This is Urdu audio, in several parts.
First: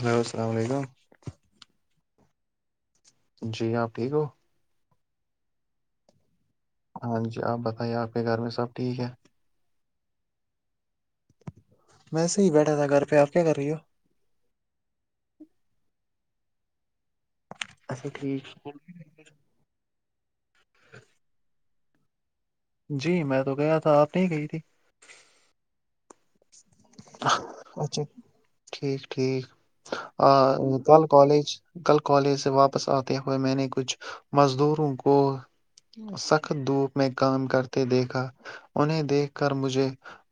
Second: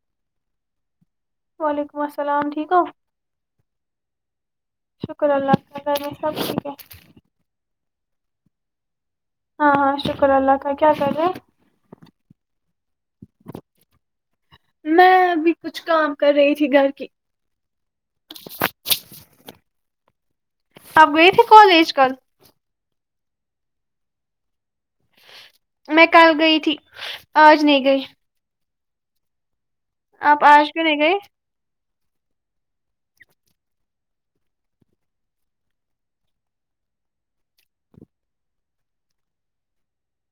ہلو السلام علیکم وعلیکم السلام ٹھیک ہو جی آپ ٹھیک ہو شکر اللہاب ہاں جی آپ بتائیے آپ آے گھر میں سب ٹھیک ہے ہاں ہاں شکر اللہ کا کیا کر رہا میں سے ہی بیٹھا تھا گھر پہ آپ کیا کر رہی ہو میں ابھی کچھ کام کر رہی گھر کی اچھا ٹھیک اب گئے تھے کالج کل جی میں تو گیا تھا آپ نہیں گئی تھی میں کل گئی تھی آج نہیں اچھا گئی ٹھیک ٹھیک ا آپ آج کیوں نہیں نتال گئے کالج کل کالج سے واپس آتے ہوئے میں نے کچھ مزدوروں کو سخت دھوپ میں کام کرتے دیکھا انہیں دیکھ کر مجھے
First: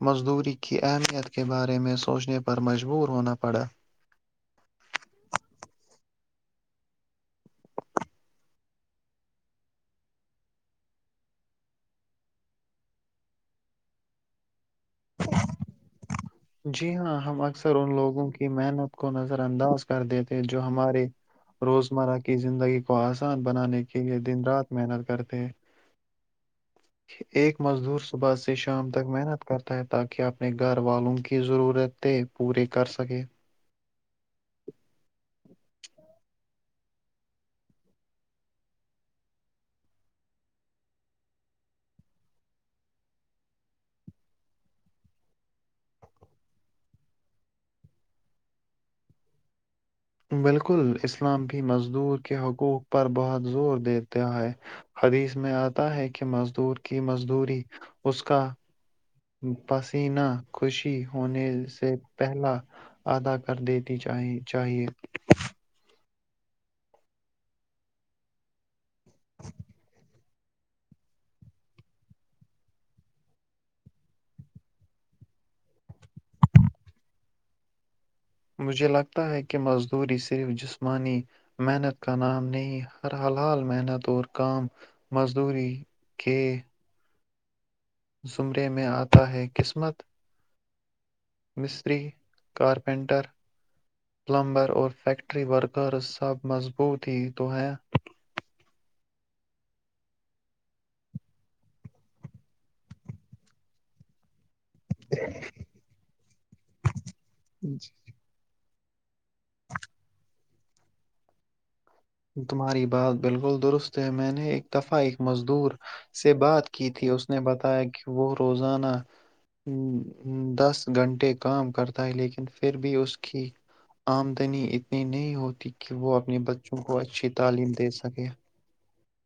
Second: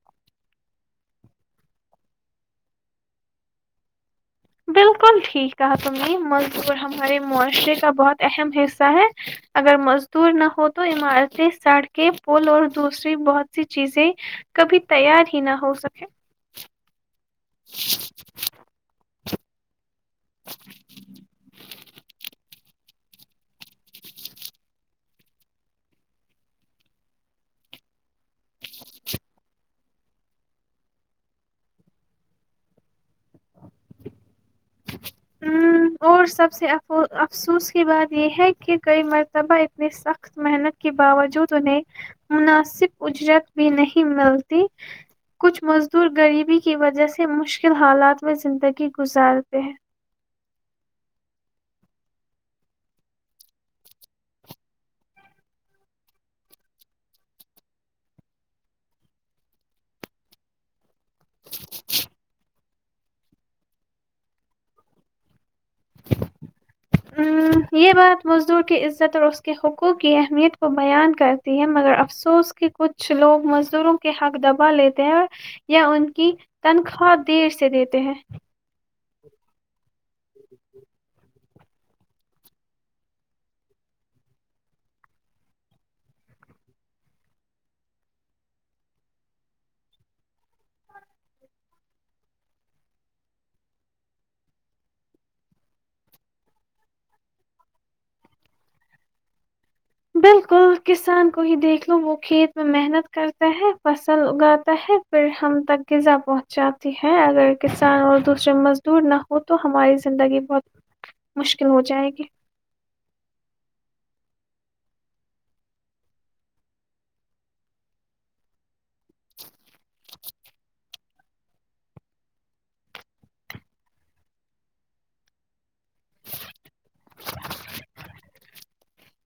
مزدوری کی اہمیت کے بارے میں سوچنے پر مجبور ہونا پڑا بالکل ٹھیک ہے تم نے مزدور ہمارے معاشرے کا بہت اہم حصہ ہے اگر مزدور نہ ہو تو عمارتیں سڑکیں پل اور دوسری بہت سی چیزیں کبھی تیار ہی نہ ہو سکے جی ہاں ہم اکثر ان لوگوں کی محنت کو نظر انداز کر دیتے جو ہمارے روزمرہ کی زندگی کو آسان بنانے کے لیے دن رات محنت کرتے ایک مزدور صبح سے شام تک محنت کرتا ہے تاکہ اپنے گھر والوں کی ضرورتیں پوری کر سکے ہ اور سب سے ا افسوس کی بات یہ ہے کہ کئی مرتبہ اتنی سخت محنت کے باوجود انہیں مناسب اجرت بھی نہیں ملتی کچھ مزدور غریبی کی وجہ سے مشکل حالات میں زندگی گزارتے ہیں بالکل اسلام بھی مزدور کے حقوق پر بہت زور دیتا ہے حدیث میں آتا ہے کہ مزدور کی مزدوری اس کا پسینہ خوشی ہونے سے پہلا ادا کر دیتی چاہیے یہ بات مزدور کی عزت اور اس کے حقوق کی اہمیت کو بیان کرتی ہے مگر افسوس کہ کچھ لوگ مزدوروں کے حق دبا لیتے ہیں یا ان کی تنخواہ دیر سے دیتے ہیں مجھے لگتا ہے کہ مزدوری صرف جسمانی محنت کا نام نہیں ہر حال حال محنت اور کام مزدوری کے زمرے میں آتا ہے قسمت مستری کارپینٹر پلمبر اور فیکٹری ورکرز سب مضبوط ہی تو ہیں بالکل کسان کو ہی دیکھ لو وہ کھیت میں محنت کرتا ہے فصل اگاتا تحت پ ہم تک غذا پہنچاتی ہے اگر کسان اور دوسرے مز توورنا وہ تو ہماری زندگی بہت مشکل ہوتی تمہاری بات بالکل درست میں نے ایک دفعہ ایک مزدور سے بات کی تھی اس نے بتایا کہ وہ روزانہ دس گھنٹے کام کرتا ہے لیکن پھر بھی اس کی آمدنی اتنی نہیں ہوتی کہ وہ اپنی بچوں کو اچھی تعلیم دے سکے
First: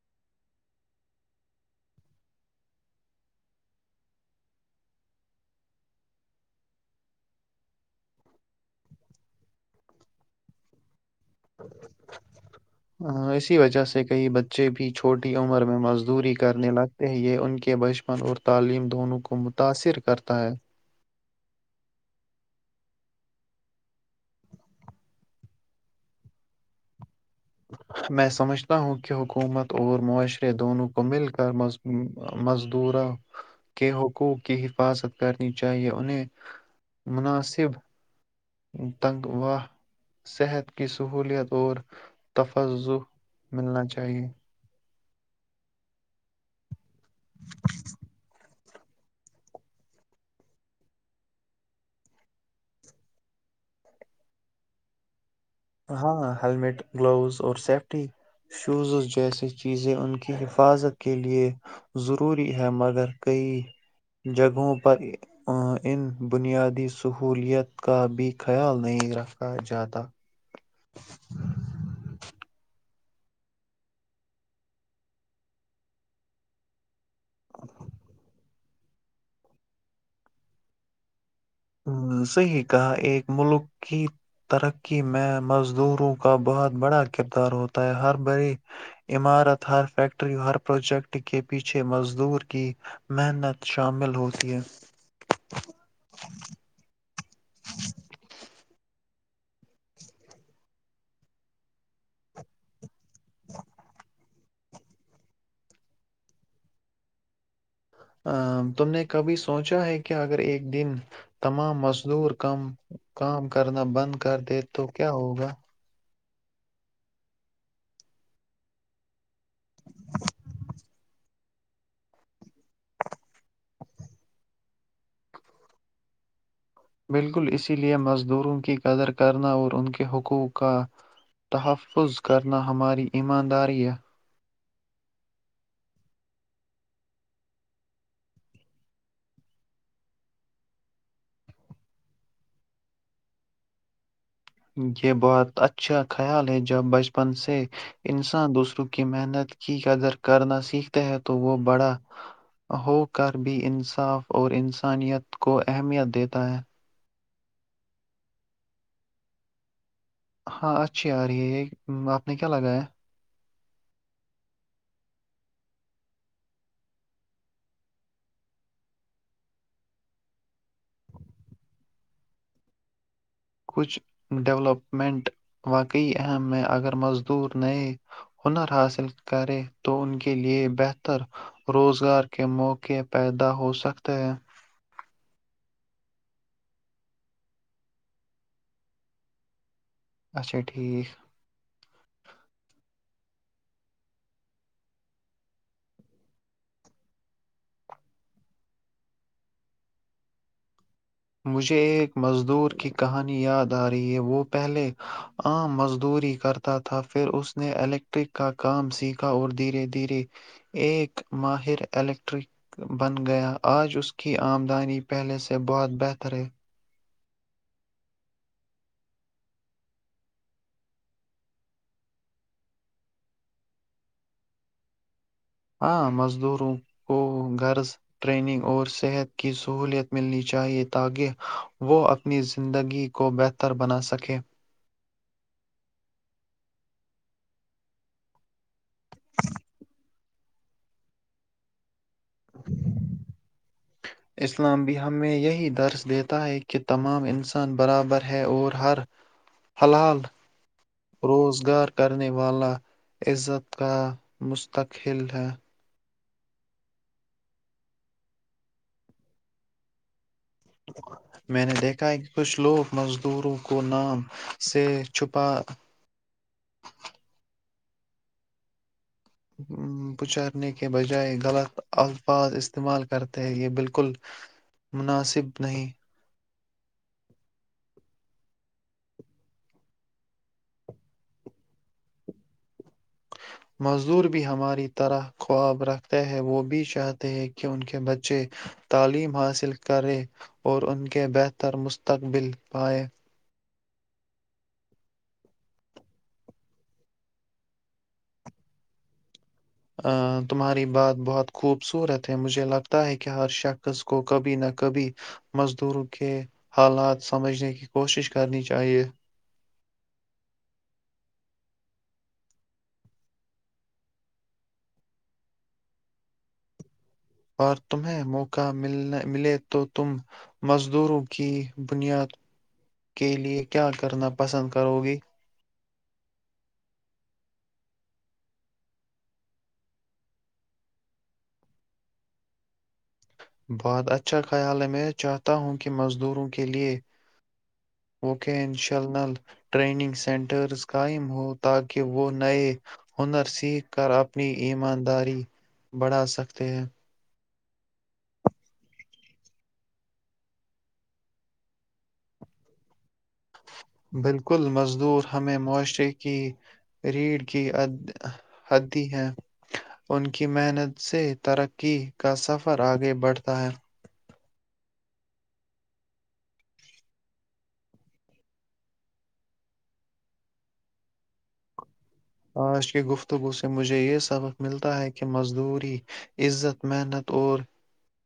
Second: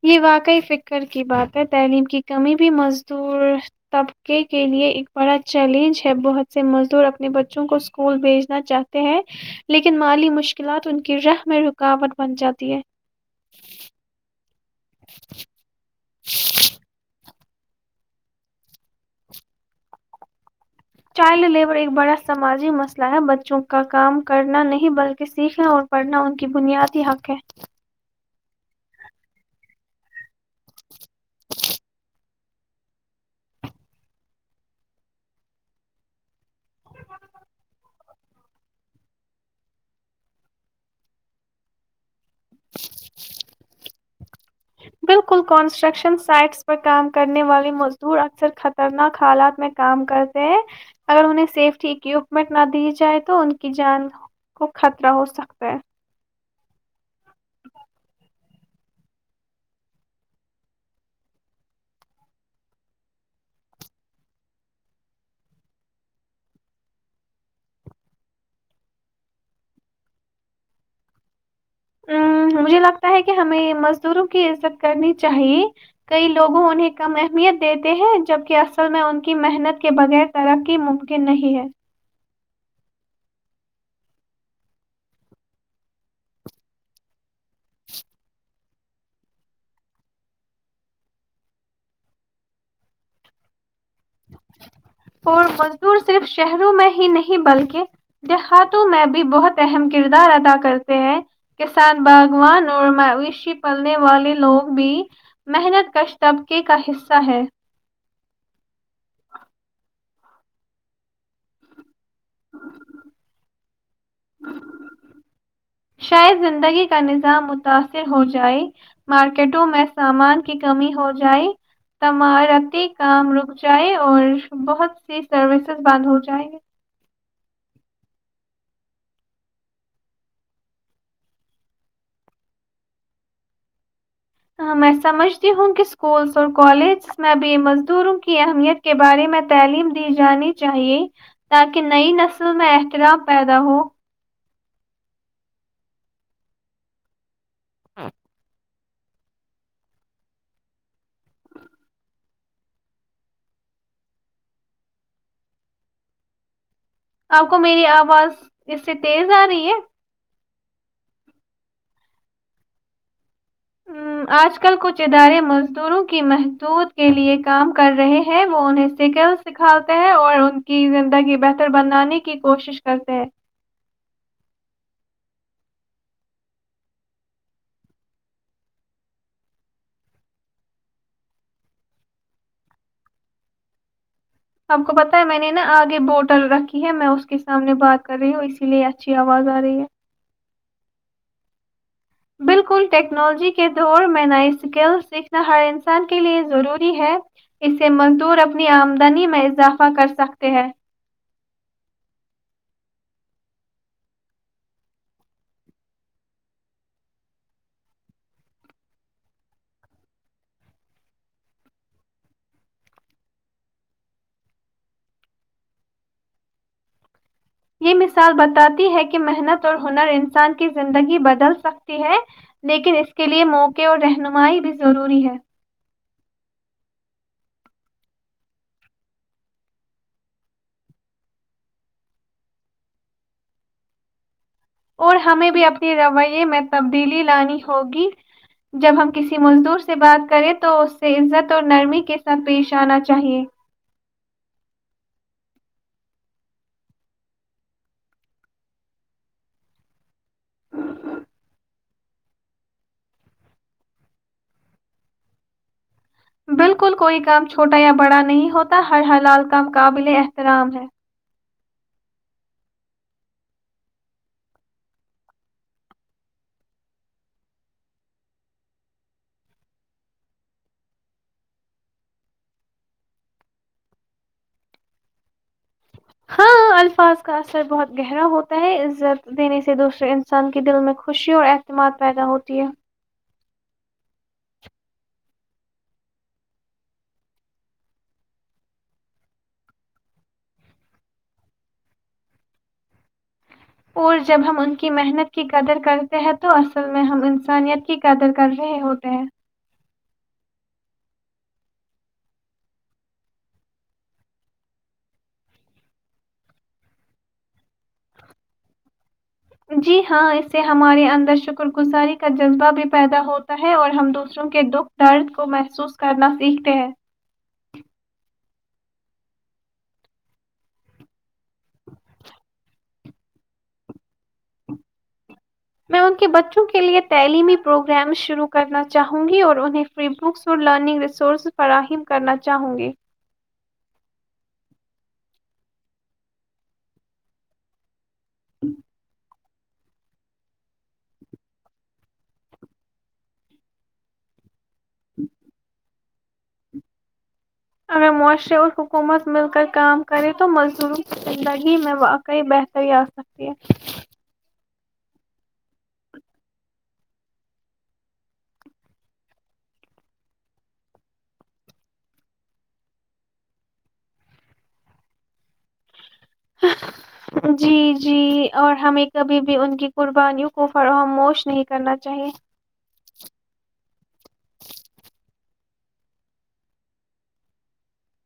یہ واقعی فکر کی بات ہے تعلیم کی کمی بھی مزدور طبقے کے لیے ایک بڑا چیلنج ہے بہت سے مزدور اپنے بچوں کو اسکول بھیجنا چاہتے ہیں لیکن مالی مشکلات ان راہ میں رکاوٹ بن جاتی ہے آ، اسی وجہ [unintelligible] سے کئی بچے بھی چھوٹی عمر میں مزدوری کرنے لگتے ہیں یہ ان [unintelligible] کہ بچپن اور تعلیم دونوں کو متاثر کرتا ہے [unintelligible] چائلڈ لیبر ایک بڑا سماجی مسئلہ ہے بچوں کا کام کرنا نہیں بلکہ سیکھنا اور پڑھنا ان کی بنیادی حق ہے [unintelligible] میں سمجھتا ہوں کہ حکومت اور معاشرے دونوں کمیل کرم [unintelligible] مزدوروں کے حقوق کی حفاظت کرنی چاہیے انہیں [unintelligible] مناسب [unintelligible] تنگواہ صحت کی سہولیت اور تفض ملنا چاہیئے [unintelligible] بالکل کنسٹرکشن سائٹس پر کام کرنے والے مزدور اکثر خطرناک حالات میں کام کرتے ہیں اگر انہیں سیفٹی اکوپمنٹ نہ دی جائے تو ان کی جان کو خطرہ ہو سک [unintelligible] ہیمیٹ گلاوز اور سیفٹی شوزز جیسی چیزیں ان کی حفاظت کے لیے ضروری ہے مگر کئی جگہوں پر ان بنیادی سہولیت کا بھی خیال نہیں رکھا جاتا [unintelligible] ام، مجھے لگتا ہے کہ ہمیں مزدوروں کی عزت کرنی چاہیے کئی لوگوں انہیں کم اہمیت دیتے ہیں جبکہ اصل میں ان کی محنت کے بغیر ترقی ممکن نہیں [unintelligible] ہ صحیح کہا ایک ملک [unintelligible] کی ترقی میں مزدوروں کا بہت بڑا کردار ہوتا ہے ہر بڑی عمارت ہر فیکٹری ہر پروجیکٹ کے پیچھے مزدور کی محنت شامل ہوتی ہے [unintelligible] اور مزدور صرف شہروں میں ہی نہیں بلکہ دیہاتوں میں بھی بہت اہم کردار ادا کرتے ہیں کسان باغوان اور مویشی پلنے والے لوگ بھی محنت کش طبقے کا حصہ ہے [unintelligible] ا تم نے کبھی سوچا ہے کہ اگر ایک دن تمام م [unintelligible] ور کم کام کرنا بند کر دے تو کیا ہوگا [inaudible] شاید زندگی کا نظام متاثر ہو جائے مارکیٹوں میں سامان کی کمی ہو جائے تمارتی کام رک جائے اور بہت سی سروسز بند ہو جائے [unintelligible] بالکل اسی لے مزدوروں کی قدر کرنا اور ان کے حقوق کا تحفظ کرنا ہماری ایمانداری ہے [unintelligible] ہ میں سمجھتی ہوں کہ اسکولس اور کالج میں بھی مزدوروں کی اہمیت کے بارے میں تعلیم دی جانی چاہیے تاکہ نئی نسل میں احترام پیدا ہو [unintelligible] یہ بہت اچھا خیال ہے جب بچپن سے [unintelligible] انسان دوسرو [inaudible] کی محنت کی قدر کرنا سیکھتے ہے تو وہ بڑا ہو کر بھی انصاف اور انسانیت کو اہمیت دیتا ہے [unintelligible] آپ کو میری آواز اس سے تیز آ رہی ہے [unintelligible] ہاں اچھی آ رہی ہے یہ آپ نے کیا لگایا [unintelligible] آج کل کچھ ادارے مزدوروں کی محدود کے لیے کام کر رہے ہیں وہ انہیں سیکل سکھاتے ہیں اور ان کی زندگی بہتر بنانے کی کوشش کرتے ہیں [unintelligible] کچھ ڈولپمنٹ واقعی اہم میں اگر مزدور نئے ہنر حاصل کرے تو ان کے لیے بہتر روزگار کے موقعے پیدا ہو سکتے ہیں [unintelligible] آپ کو پتا ہے میں نے نا آگے بوٹل رکھی ہے میں اس کے سامنے بات کر رہی ہوں اسی لیے اچھی آواز آ رہی ہے [unintelligible] اچھا ٹھیک [inaudible] بالکل ٹیکنالوجی کے دور میں نئی سکل سیکھنا ہر انسان کے لئے ضروری ہے اسے مزدور اپنی آمدنی میں اضافہ کرسکتے ہیں [unintelligible] مجھے ایک مزدور کی کہانی یاد آ رہی ہے وہ پہلے عام مزدوری کرتا تھا پھر اس نے الیکٹرک کا کام سیکھا اور دھیرے دھیرے ایک ماہر الیکٹرک بن گیا آج اس کی آمدنی پہلے سے بہت بہتر [unintelligible] اترے [inaudible] یہ مثال بتاتی ہے کہ محنت اور ہنر انسان کی زندگی بدل سکتی ہے لیکن اس کے لیئے موقع اور رہنمائی بھی ضروری ہے [unintelligible] ہاں مزدوروں کو غرض ٹریننگ اور صحت کی سہوولت ملنی چاہیے تاکہ وہ اپنی زندگی کو بہتر بنا سکے [inaudible] اور ہمیں بھی اپنے رویے میں تبدیلی لانی ہوگی جب ہم کسی مزدور سے بات کریں تو اس سے عزت اور نرمی کے [unintelligible] پیش آنا چاہیے [inaudible] اسلام بھی ہمیں یہی درس دیتا ہے کہ تمام انسان برابر ہے اور ہر ہلال روزگار کرنے والا عزت کا مستقل ہے [unintelligible] بالکل کوئی کام چھوٹا یا بڑا نہیں ہوتا ہر حلال کا قابل ا [unintelligible] آرام ہے [inaudible] میں نے دیکھا ہے کہ کچھ لوگ مزدوروں کو نام سے چھپا [unintelligible] پچارنے کے بجائے غلط الفاظ استعمال کرتے ہیں یہ بالکل مناسب نہیں [unintelligible] ہاں الفاظ کا اثر بہت گہرا ہوتا ہے عزت دینے سے دوسرے انسان کے دل میں خوشی اور اعتماد پیدا ہوتی ہے [inaudible] مزدور بھی ہماری طرح خواب رکھتے ہیں وہ بھی چاہتے ہیں کہ ان کے بچے تعلیم حاصل کریں اور ان کے بہتر مستقبل پائیں [unintelligible] اور جب ہم ان کی محنت کی قدر کرتے ہیں تو اصل میں ہم انسانیت کی قدر کر رہے ہوتے ہیں [unintelligible] ا تمہاری بات بہت خوبصورت ہے مجھے لگتا ہے کہ ہر شخص کو کبھی نہ کبھی مزدوروں کے حالات سمجھنے کی [unintelligible] کرنی چاہیے جی ہاں اس سے ہمارے اندر شکر گزاری [unintelligible] کا جذبہ بھی پیدا ہوتا ہے اور ہم دوسروں کے دکھ درد کو محسوس کرنا سیکھتے ہیں [unintelligible] اور تمہیں موقع مل ملے تو تم مزدوروں [unintelligible] کی بنیاد [inaudible] کے لیے کیا کرنا پسند کرو گی [unintelligible] [unintelligible] بعد اچھا خیال ہے میں چاہتا ہوں کہ مزدوروں کے لیے [unintelligible] اوکے انشاء اللہ [unintelligible] ٹریننگ سینٹرز قائم ہوں تاکہ وہ نئے ہنر سیکھ کر اپنی ایمانداری بڑھا سکتے ہیں [unintelligible] اگر معاشرے اور حکومت مل کر کام کرے تو مزدور کی زندگی میں واقعی بہتری آ [unintelligible] بالکل مز [inaudible] مزدور ہمیں معاشرے کی ریڑھ کی حدھی ہے ان کی محنت سے ترقی کا سفر آگے بڑھتا ہے [unintelligible] جی جی اور ہمیں کبھی بھی ان کی قربانیوں کو فروغاموش نہیں کرنا چاہیے آج کی گفتگو سے مجھے یہ سبق ملتا ہے کہ مزدور عزت محنت اور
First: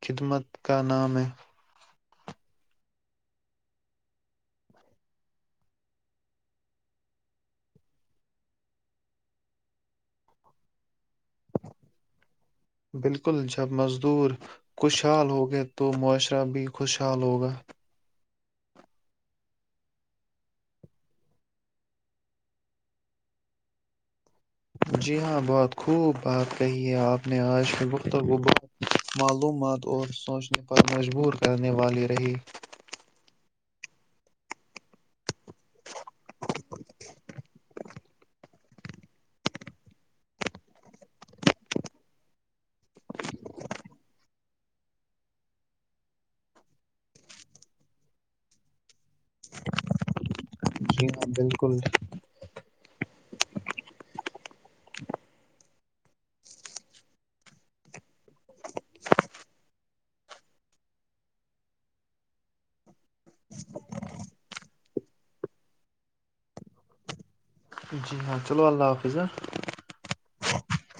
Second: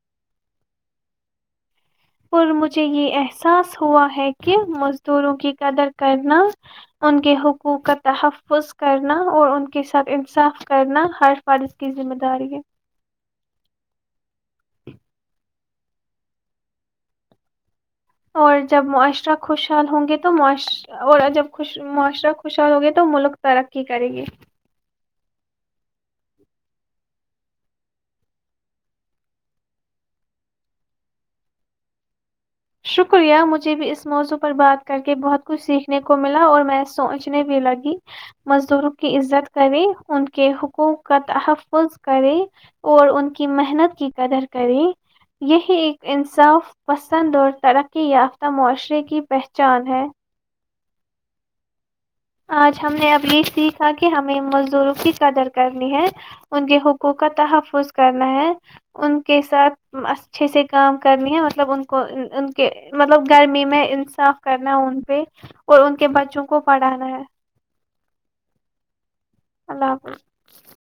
خدمت کا نام ہے اور مجھے یہ احساس ہوا ہے کہ مزدوروں کی قدر کرنا ان کے حقوق کا تحفظ کرنا اور ان کے ساتھ انصاف کرنا خرش فارش کی ذمہ داری ہے بالکل جب مزدور خوشحال ہوگے تو معاشرہ بھی خوشحال ہوگا اور جب معاشرہ خوشحال ہوں گے تو اور جب معاشرہ خوشحال ہوںگے تو ملک ترقی کرے گے جی ہاں بہت خوب بات کہی ہے آپ نے آج گفتگو معلومات اور سوچنے پر مجبور کرنے والی رہی شکریہ مجھے بھی اس موضوع پر بات کر کے بہت کچھ سیکھنے کو ملا اور میں سوچنے بھی لگی مزدوروں کی عزت کرے ان کے حقوق کا تحفظ کرے اور ان کی محنت کی قدر کرے یہی ایک انصاف پسند اور ترقی یافتہ معاشرے کی پہچان ہے جی ہاں بالکل آج ہم نے اب یہ سیکھا کہ ہمیں مزدوروں کی قدر کرنی ہے ان کے حقوق کا تحفظ کرنا ہے ان کے ساتھ اچھے سے کام کرنی ہے مطلب ان کو ان کے مطلب گرمی میں انصاف کرنا ان پہ اور ان کے بچوں کو پڑھانا [inaudible] جی ہاں چلو اللہ حافظ ہاں اللہ حافظ